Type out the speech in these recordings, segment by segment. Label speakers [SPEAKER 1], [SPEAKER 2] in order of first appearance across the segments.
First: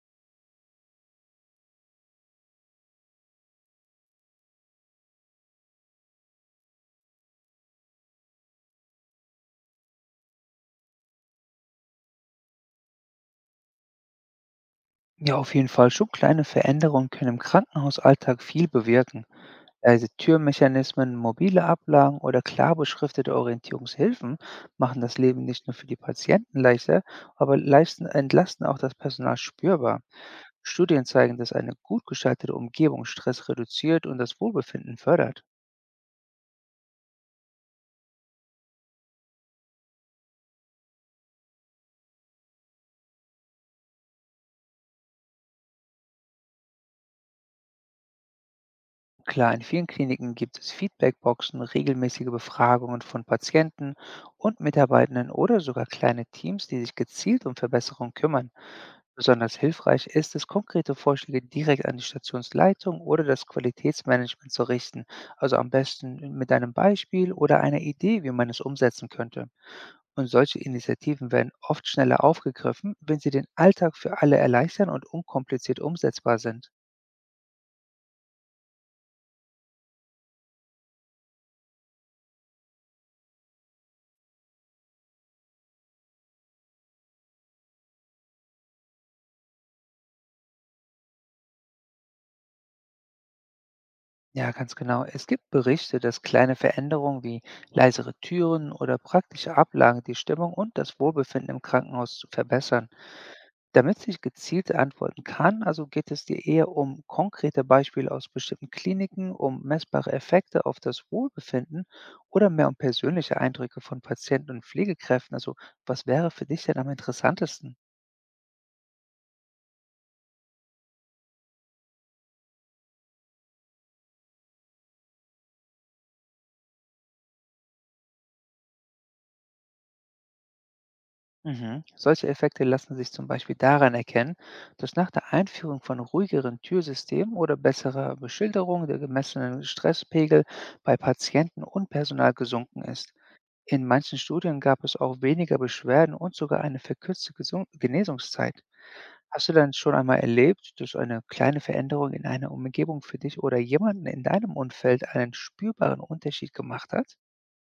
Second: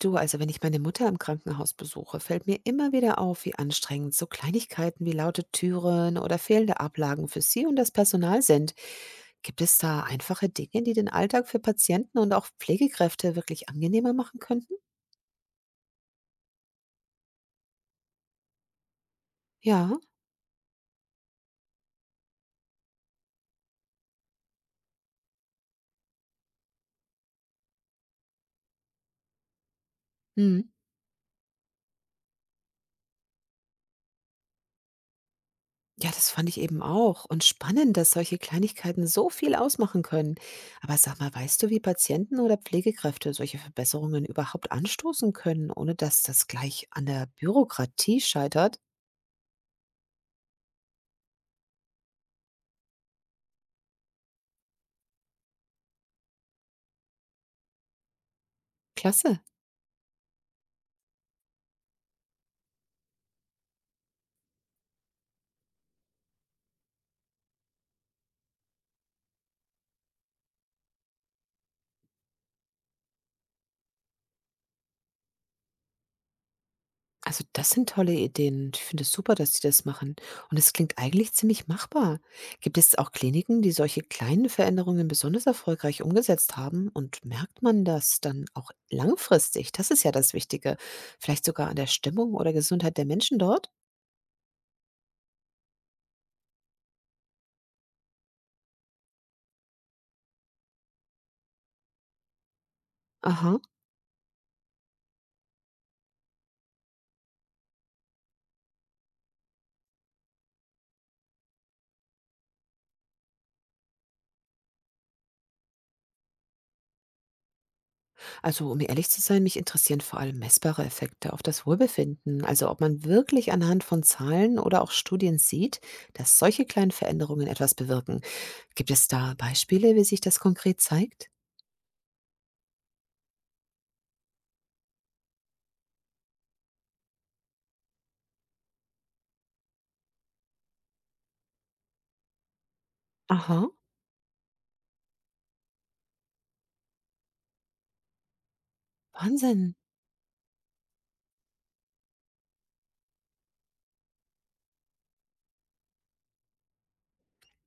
[SPEAKER 1] Du, also wenn ich meine Mutter im Krankenhaus besuche, fällt mir immer wieder auf, wie anstrengend so Kleinigkeiten wie laute Türen oder fehlende Ablagen für sie und das Personal sind. Gibt es da einfache Dinge, die den Alltag für Patienten und auch Pflegekräfte wirklich angenehmer machen könnten?
[SPEAKER 2] Ja, auf jeden Fall. Schon kleine Veränderungen können im Krankenhausalltag viel bewirken.
[SPEAKER 1] Ja.
[SPEAKER 2] Also Türmechanismen, mobile Ablagen oder klar beschriftete Orientierungshilfen machen das Leben nicht nur für die Patienten leichter, aber leisten, entlasten auch das Personal spürbar.
[SPEAKER 1] Hm.
[SPEAKER 2] Studien zeigen, dass eine gut gestaltete Umgebung Stress reduziert und das Wohlbefinden fördert.
[SPEAKER 1] Ja, das fand ich eben auch. Und spannend, dass solche Kleinigkeiten so viel ausmachen können. Aber sag mal, weißt du, wie Patienten oder Pflegekräfte solche Verbesserungen überhaupt anstoßen können, ohne dass das gleich an der Bürokratie scheitert?
[SPEAKER 2] Klar, in vielen Kliniken gibt es Feedbackboxen, regelmäßige Befragungen von Patienten und Mitarbeitenden oder sogar kleine Teams, die sich gezielt um Verbesserungen kümmern.
[SPEAKER 1] Klasse.
[SPEAKER 2] Besonders hilfreich ist es, konkrete Vorschläge direkt an die Stationsleitung oder das Qualitätsmanagement zu richten, also am besten mit einem Beispiel oder einer Idee, wie man es umsetzen könnte. Und solche Initiativen werden oft schneller aufgegriffen, wenn sie den Alltag für alle erleichtern und unkompliziert umsetzbar sind.
[SPEAKER 1] Also, das sind tolle Ideen, ich finde es super, dass sie das machen. Und es klingt eigentlich ziemlich machbar. Gibt es auch Kliniken, die solche kleinen Veränderungen besonders erfolgreich umgesetzt haben? Und merkt man das dann auch langfristig? Das ist ja das Wichtige. Vielleicht sogar an der Stimmung oder Gesundheit der Menschen dort?
[SPEAKER 2] Ja, ganz genau. Es gibt Berichte, dass kleine Veränderungen wie leisere Türen oder praktische Ablagen die Stimmung und das Wohlbefinden im Krankenhaus zu verbessern.
[SPEAKER 1] Aha.
[SPEAKER 2] Damit ich gezielt antworten kann, also geht es dir eher um konkrete Beispiele aus bestimmten Kliniken, um messbare Effekte auf das Wohlbefinden oder mehr um persönliche Eindrücke von Patienten und Pflegekräften? Also was wäre für dich denn am interessantesten?
[SPEAKER 1] Also, um ehrlich zu sein, mich interessieren vor allem messbare Effekte auf das Wohlbefinden. Also, ob man wirklich anhand von Zahlen oder auch Studien sieht, dass solche kleinen Veränderungen etwas bewirken. Gibt es da Beispiele, wie sich das konkret zeigt?
[SPEAKER 2] Mhm. Solche Effekte lassen sich zum Beispiel daran erkennen, dass nach der Einführung von ruhigeren Türsystemen oder besserer Beschilderung der gemessenen Stresspegel bei Patienten und Personal gesunken ist.
[SPEAKER 1] Aha,
[SPEAKER 2] In manchen Studien gab es auch weniger Beschwerden und sogar eine verkürzte Gesung Genesungszeit. Hast du dann
[SPEAKER 1] Wahnsinn.
[SPEAKER 2] schon einmal erlebt, dass eine kleine Veränderung in einer Umgebung für dich oder jemanden in deinem Umfeld einen spürbaren Unterschied gemacht hat?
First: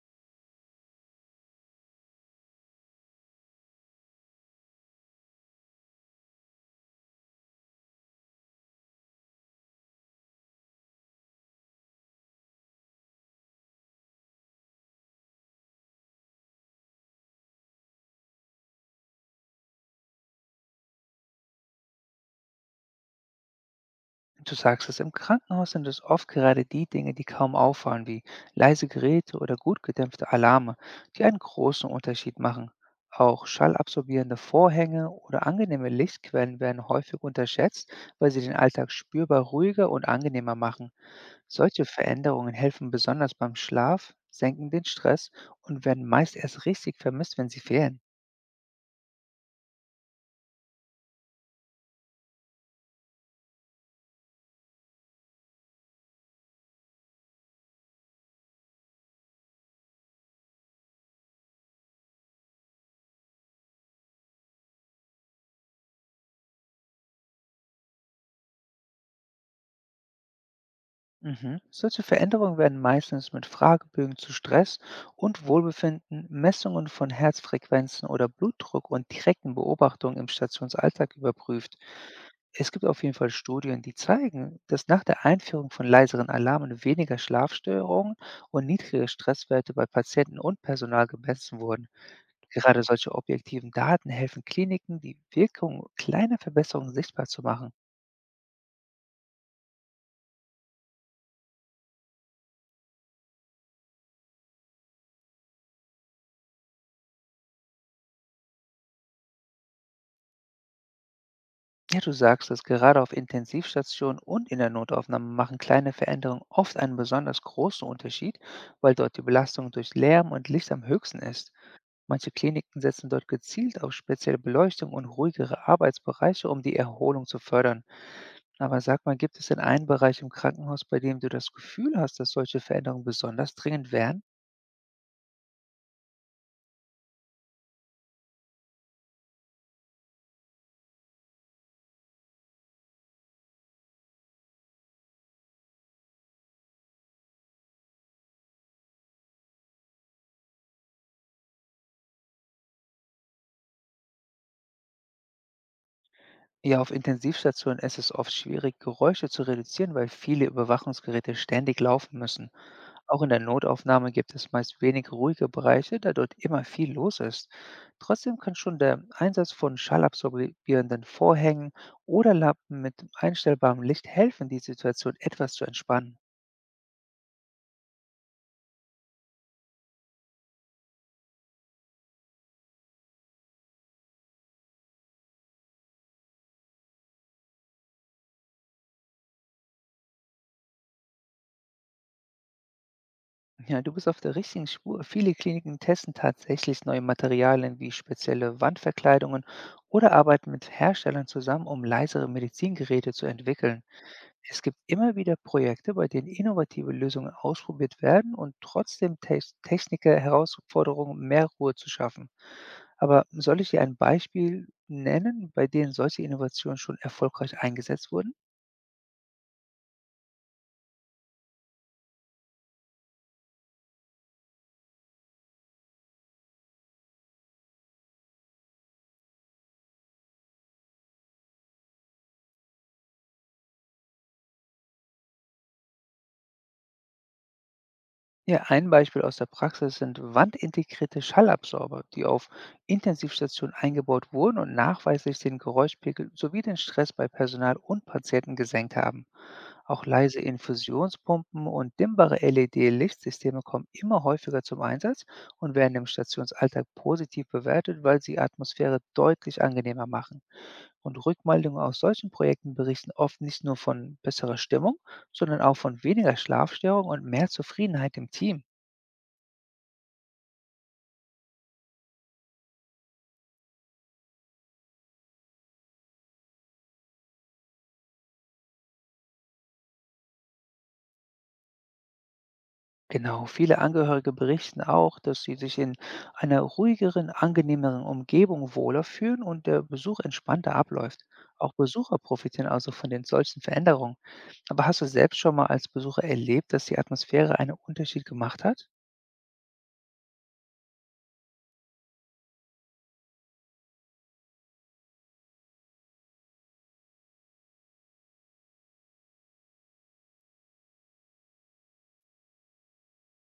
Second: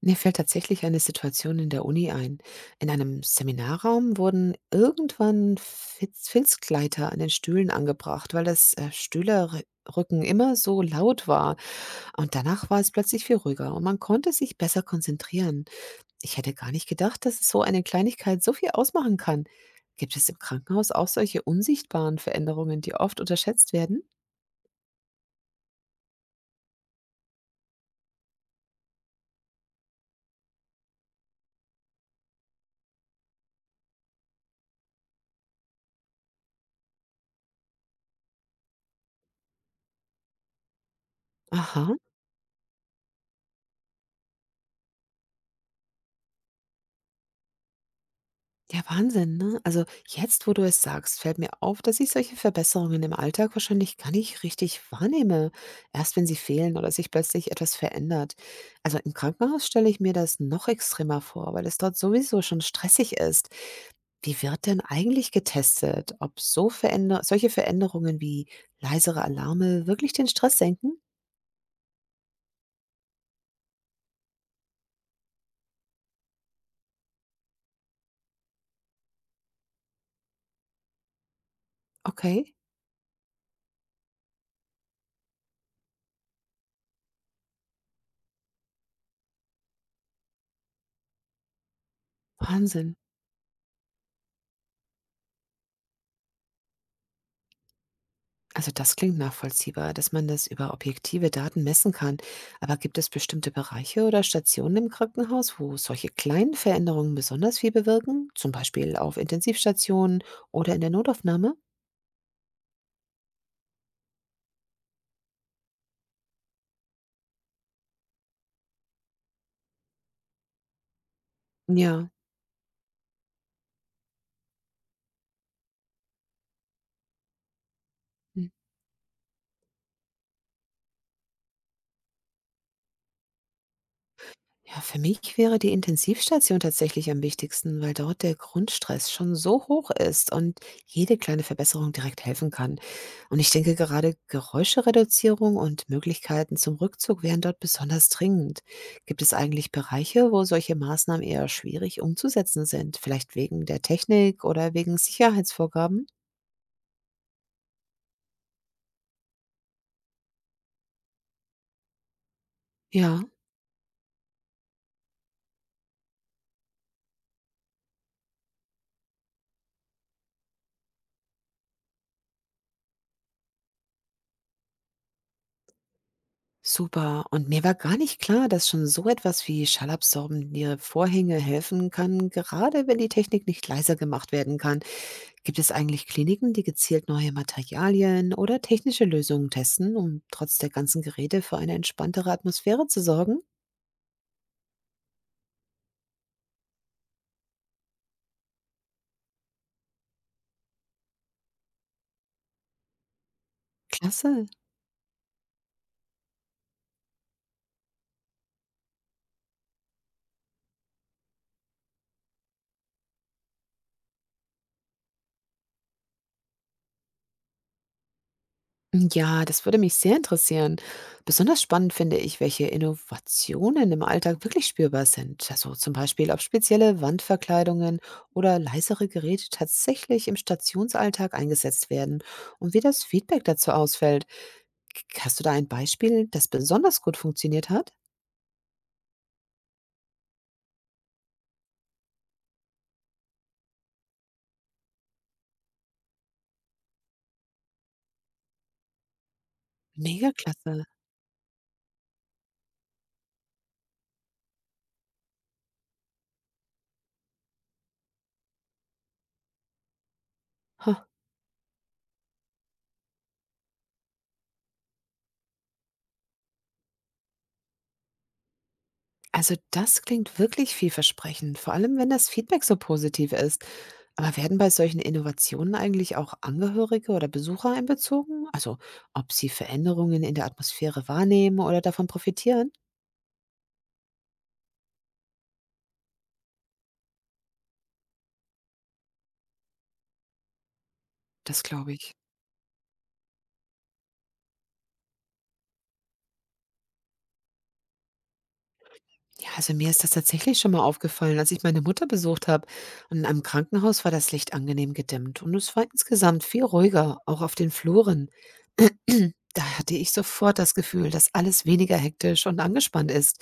[SPEAKER 1] Mir fällt tatsächlich eine Situation in der Uni ein. In einem Seminarraum wurden irgendwann Filzgleiter an den Stühlen angebracht, weil das Stühlerrücken immer so laut war. Und danach war es plötzlich viel ruhiger und man konnte sich besser konzentrieren. Ich hätte gar nicht gedacht, dass es so eine Kleinigkeit so viel ausmachen kann. Gibt es im Krankenhaus auch solche unsichtbaren Veränderungen, die oft unterschätzt werden?
[SPEAKER 2] Du sagst es, im Krankenhaus sind es oft gerade die Dinge, die kaum auffallen, wie leise Geräte oder gut gedämpfte Alarme, die einen großen Unterschied machen. Auch schallabsorbierende Vorhänge oder angenehme Lichtquellen werden häufig unterschätzt, weil sie den Alltag spürbar ruhiger und angenehmer machen. Solche
[SPEAKER 1] Aha.
[SPEAKER 2] Veränderungen helfen besonders beim Schlaf, senken den Stress und werden meist erst richtig vermisst, wenn sie fehlen.
[SPEAKER 1] Ja, Wahnsinn, ne? Also jetzt, wo du es sagst, fällt mir auf, dass ich solche Verbesserungen im Alltag wahrscheinlich gar nicht richtig wahrnehme. Erst wenn sie fehlen oder sich plötzlich etwas verändert. Also im Krankenhaus stelle ich mir das noch extremer vor, weil es dort sowieso schon stressig ist. Wie wird denn eigentlich getestet, ob so veränder solche Veränderungen wie leisere Alarme wirklich den Stress senken?
[SPEAKER 2] Mhm. Solche Veränderungen werden meistens mit Fragebögen zu Stress und Wohlbefinden, Messungen von Herzfrequenzen oder Blutdruck und direkten Beobachtungen im Stationsalltag überprüft.
[SPEAKER 1] Okay,
[SPEAKER 2] Es gibt auf jeden Fall Studien, die zeigen, dass nach der Einführung von leiseren Alarmen weniger Schlafstörungen und niedrige Stresswerte bei Patienten und Personal gemessen wurden. Gerade
[SPEAKER 1] Wahnsinn.
[SPEAKER 2] solche objektiven Daten helfen Kliniken, die Wirkung kleiner Verbesserungen sichtbar zu machen.
[SPEAKER 1] Also das klingt nachvollziehbar, dass man das über objektive Daten messen kann. Aber gibt es bestimmte Bereiche oder Stationen im Krankenhaus, wo solche kleinen Veränderungen besonders viel bewirken? Zum Beispiel auf Intensivstationen oder in der Notaufnahme?
[SPEAKER 2] Ja, du sagst es, gerade auf Intensivstationen und in der Notaufnahme machen kleine Veränderungen oft einen besonders großen Unterschied, weil dort die Belastung durch Lärm und Licht am höchsten ist.
[SPEAKER 1] Ja.
[SPEAKER 2] Manche Kliniken setzen dort gezielt auf spezielle Beleuchtung und ruhigere Arbeitsbereiche, um die Erholung zu fördern. Aber sag mal, gibt es denn einen Bereich im Krankenhaus, bei dem du das Gefühl hast, dass solche Veränderungen besonders dringend wären?
[SPEAKER 1] Ja, für mich wäre die Intensivstation tatsächlich am wichtigsten, weil dort der Grundstress schon so hoch ist und jede kleine Verbesserung direkt helfen kann. Und ich denke, gerade Geräuschereduzierung und Möglichkeiten zum Rückzug wären dort besonders dringend. Gibt es eigentlich Bereiche, wo solche Maßnahmen eher schwierig umzusetzen sind? Vielleicht wegen der Technik oder wegen Sicherheitsvorgaben?
[SPEAKER 2] Ja, auf Intensivstationen ist es oft schwierig, Geräusche zu reduzieren, weil viele Überwachungsgeräte ständig laufen müssen.
[SPEAKER 1] Ja.
[SPEAKER 2] Auch in der Notaufnahme gibt es meist wenig ruhige Bereiche, da dort immer viel los ist. Trotzdem kann schon der Einsatz von schallabsorbierenden Vorhängen oder Lampen mit einstellbarem Licht helfen, die Situation etwas zu entspannen.
[SPEAKER 1] Super. Und mir war gar nicht klar, dass schon so etwas wie schallabsorbende Vorhänge helfen kann, gerade wenn die Technik nicht leiser gemacht werden kann. Gibt es eigentlich Kliniken, die gezielt neue Materialien oder technische Lösungen testen, um trotz der ganzen Geräte für eine entspanntere Atmosphäre zu sorgen?
[SPEAKER 2] Ja, du bist auf der richtigen Spur. Viele Kliniken testen tatsächlich neue Materialien wie spezielle Wandverkleidungen oder arbeiten mit Herstellern zusammen, um leisere Medizingeräte zu entwickeln.
[SPEAKER 1] Klasse.
[SPEAKER 2] Es gibt immer wieder Projekte, bei denen innovative Lösungen ausprobiert werden und trotzdem Techniker Herausforderungen, mehr Ruhe zu schaffen. Aber soll ich dir ein Beispiel nennen, bei denen solche Innovationen schon erfolgreich eingesetzt wurden?
[SPEAKER 1] Ja, das würde mich sehr interessieren. Besonders spannend finde ich, welche Innovationen im Alltag wirklich spürbar sind. Also zum Beispiel, ob spezielle Wandverkleidungen oder leisere Geräte tatsächlich im Stationsalltag eingesetzt werden und wie das Feedback dazu ausfällt. Hast du da ein Beispiel, das besonders gut funktioniert hat?
[SPEAKER 2] Ja, ein Beispiel aus der Praxis sind wandintegrierte Schallabsorber, die auf Intensivstationen eingebaut wurden und nachweislich den Geräuschpegel sowie den Stress bei Personal und Patienten gesenkt haben. Auch
[SPEAKER 1] Mega
[SPEAKER 2] leise
[SPEAKER 1] klasse.
[SPEAKER 2] Infusionspumpen und dimmbare LED-Lichtsysteme kommen immer häufiger zum Einsatz und werden im Stationsalltag positiv bewertet, weil sie die Atmosphäre deutlich angenehmer machen.
[SPEAKER 1] Ha.
[SPEAKER 2] Und Rückmeldungen aus solchen Projekten berichten oft nicht nur von besserer Stimmung, sondern auch von weniger Schlafstörungen und mehr Zufriedenheit im Team.
[SPEAKER 1] Also das klingt wirklich vielversprechend, vor allem wenn das Feedback so positiv ist. Aber werden bei solchen Innovationen eigentlich auch Angehörige oder Besucher einbezogen? Also ob sie Veränderungen in der Atmosphäre wahrnehmen oder davon profitieren?
[SPEAKER 2] Genau, viele Angehörige berichten auch, dass sie sich in einer ruhigeren, angenehmeren Umgebung wohler fühlen und der Besuch entspannter abläuft.
[SPEAKER 1] Das
[SPEAKER 2] Auch
[SPEAKER 1] glaube ich.
[SPEAKER 2] Besucher profitieren also von den solchen Veränderungen. Aber hast du selbst schon mal als Besucher erlebt, dass die Atmosphäre einen Unterschied gemacht hat?
[SPEAKER 1] Ja, also mir ist das tatsächlich schon mal aufgefallen, als ich meine Mutter besucht habe. Und am Krankenhaus war das Licht angenehm gedimmt und es war insgesamt viel ruhiger, auch auf den Fluren. Da hatte ich sofort das Gefühl, dass alles weniger hektisch und angespannt ist.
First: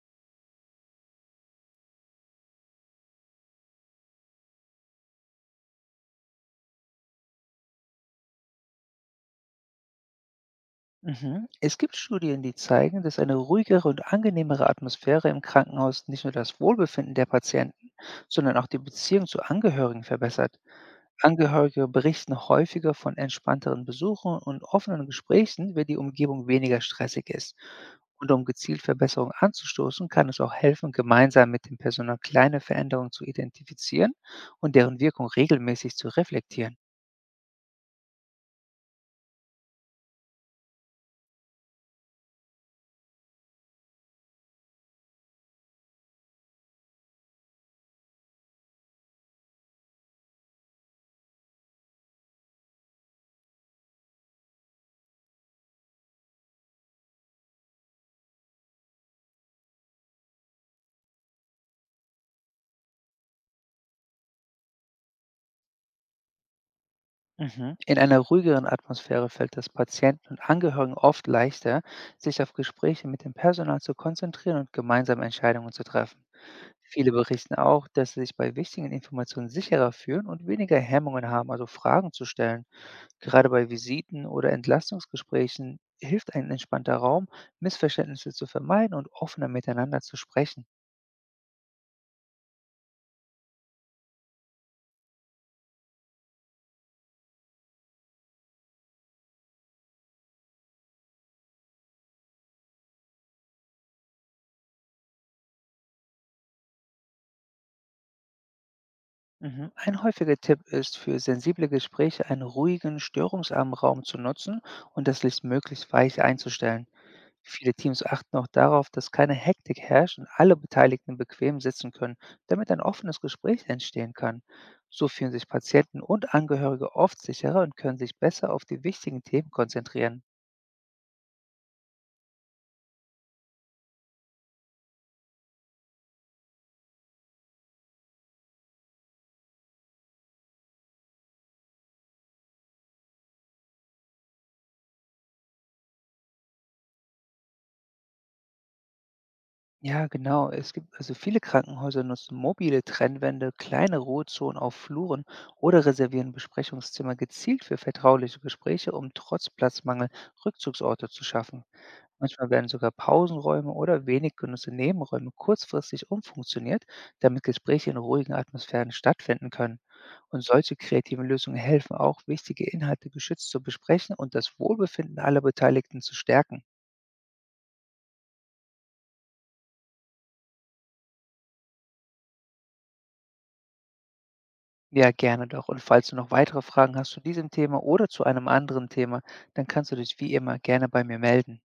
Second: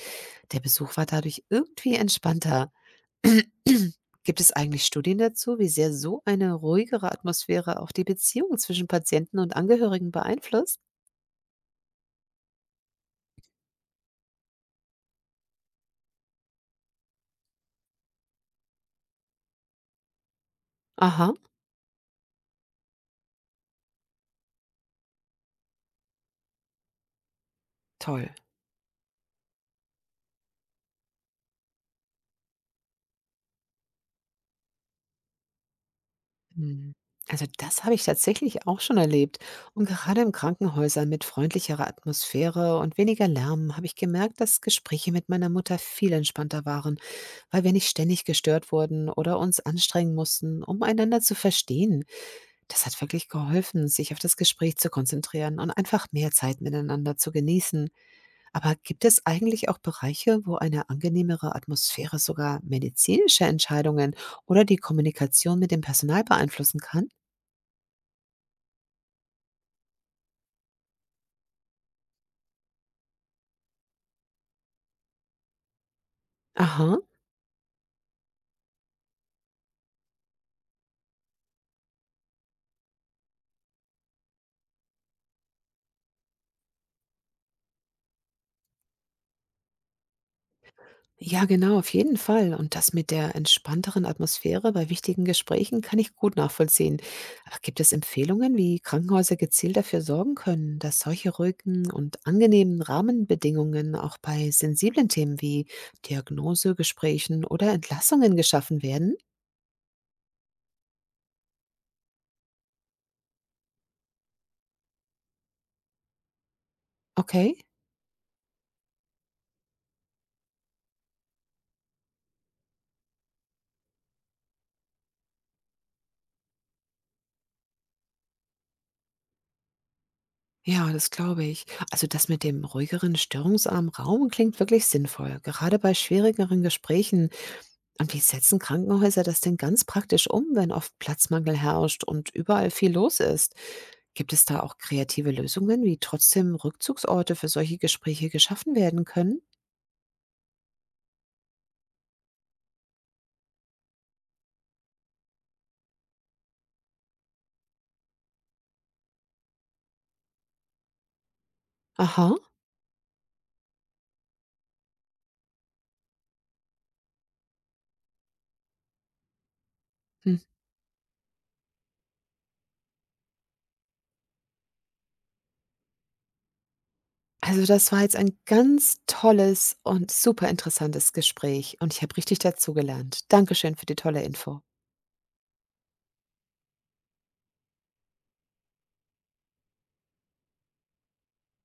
[SPEAKER 1] Der Besuch war dadurch irgendwie entspannter. Gibt es eigentlich Studien dazu, wie sehr so eine ruhigere Atmosphäre auch die Beziehung zwischen Patienten und Angehörigen beeinflusst?
[SPEAKER 2] Mhm. Es gibt Studien, die zeigen, dass eine ruhigere und angenehmere Atmosphäre im Krankenhaus nicht nur das Wohlbefinden der Patienten, sondern auch die Beziehung zu Angehörigen verbessert.
[SPEAKER 1] Aha,
[SPEAKER 2] Angehörige berichten häufiger von entspannteren Besuchen und offenen Gesprächen, wenn die Umgebung weniger stressig ist.
[SPEAKER 1] toll.
[SPEAKER 2] Und um gezielt Verbesserungen anzustoßen, kann es auch helfen, gemeinsam mit dem Personal kleine Veränderungen zu identifizieren und deren Wirkung regelmäßig zu reflektieren.
[SPEAKER 1] Hm. Also das habe ich tatsächlich auch schon erlebt. Und gerade in Krankenhäusern mit freundlicherer Atmosphäre und weniger Lärm habe ich gemerkt, dass Gespräche mit meiner Mutter viel entspannter waren, weil wir nicht ständig gestört wurden oder uns anstrengen mussten, um einander zu verstehen. Das hat wirklich geholfen, sich auf das Gespräch zu konzentrieren und einfach mehr Zeit miteinander zu genießen. Aber gibt es eigentlich auch Bereiche, wo eine angenehmere Atmosphäre sogar medizinische Entscheidungen oder die Kommunikation mit dem Personal beeinflussen kann?
[SPEAKER 2] Mhm. In einer ruhigeren Atmosphäre fällt es Patienten und Angehörigen oft leichter, sich auf Gespräche mit dem Personal zu konzentrieren und gemeinsam Entscheidungen zu treffen.
[SPEAKER 1] Aha.
[SPEAKER 2] Viele berichten auch, dass sie sich bei wichtigen Informationen sicherer fühlen und weniger Hemmungen haben, also Fragen zu stellen. Gerade bei Visiten oder Entlastungsgesprächen hilft ein entspannter Raum, Missverständnisse zu vermeiden und offener miteinander zu sprechen.
[SPEAKER 1] Ja, genau, auf jeden Fall. Und das mit der entspannteren Atmosphäre bei wichtigen Gesprächen kann ich gut nachvollziehen. Aber gibt es Empfehlungen, wie Krankenhäuser gezielt dafür sorgen können, dass solche ruhigen und angenehmen Rahmenbedingungen auch bei sensiblen Themen wie Diagnosegesprächen oder Entlassungen geschaffen werden?
[SPEAKER 2] Mhm. Ein häufiger Tipp ist, für sensible Gespräche einen ruhigen, störungsarmen Raum zu nutzen und das Licht möglichst weich einzustellen.
[SPEAKER 1] Okay.
[SPEAKER 2] Viele Teams achten auch darauf, dass keine Hektik herrscht und alle Beteiligten bequem sitzen können, damit ein offenes Gespräch entstehen kann. So fühlen sich Patienten und Angehörige oft sicherer und können sich besser auf die wichtigen Themen konzentrieren.
[SPEAKER 1] Ja, das glaube ich. Also das mit dem ruhigeren, störungsarmen Raum klingt wirklich sinnvoll, gerade bei schwierigeren Gesprächen. Und wie setzen Krankenhäuser das denn ganz praktisch um, wenn oft Platzmangel herrscht und überall viel los ist? Gibt es da auch kreative Lösungen, wie trotzdem Rückzugsorte für solche Gespräche geschaffen werden können?
[SPEAKER 2] Ja, genau. Es gibt also viele Krankenhäuser nutzen mobile Trennwände, kleine Ruhezonen auf Fluren oder reservieren Besprechungszimmer gezielt für vertrauliche Gespräche, um trotz Platzmangel Rückzugsorte zu schaffen.
[SPEAKER 1] Aha.
[SPEAKER 2] Manchmal werden sogar Pausenräume oder wenig genutzte Nebenräume kurzfristig umfunktioniert, damit Gespräche in ruhigen Atmosphären stattfinden können.
[SPEAKER 1] Hm.
[SPEAKER 2] Und solche kreativen Lösungen helfen auch, wichtige Inhalte geschützt zu besprechen und das Wohlbefinden aller Beteiligten zu stärken.
[SPEAKER 1] Also das war jetzt ein ganz tolles und super interessantes Gespräch und ich habe richtig dazugelernt. Dankeschön für die tolle Info.
[SPEAKER 2] Ja, gerne doch. Und falls du noch weitere Fragen hast zu diesem Thema oder zu einem anderen Thema, dann kannst du dich wie immer gerne bei mir melden.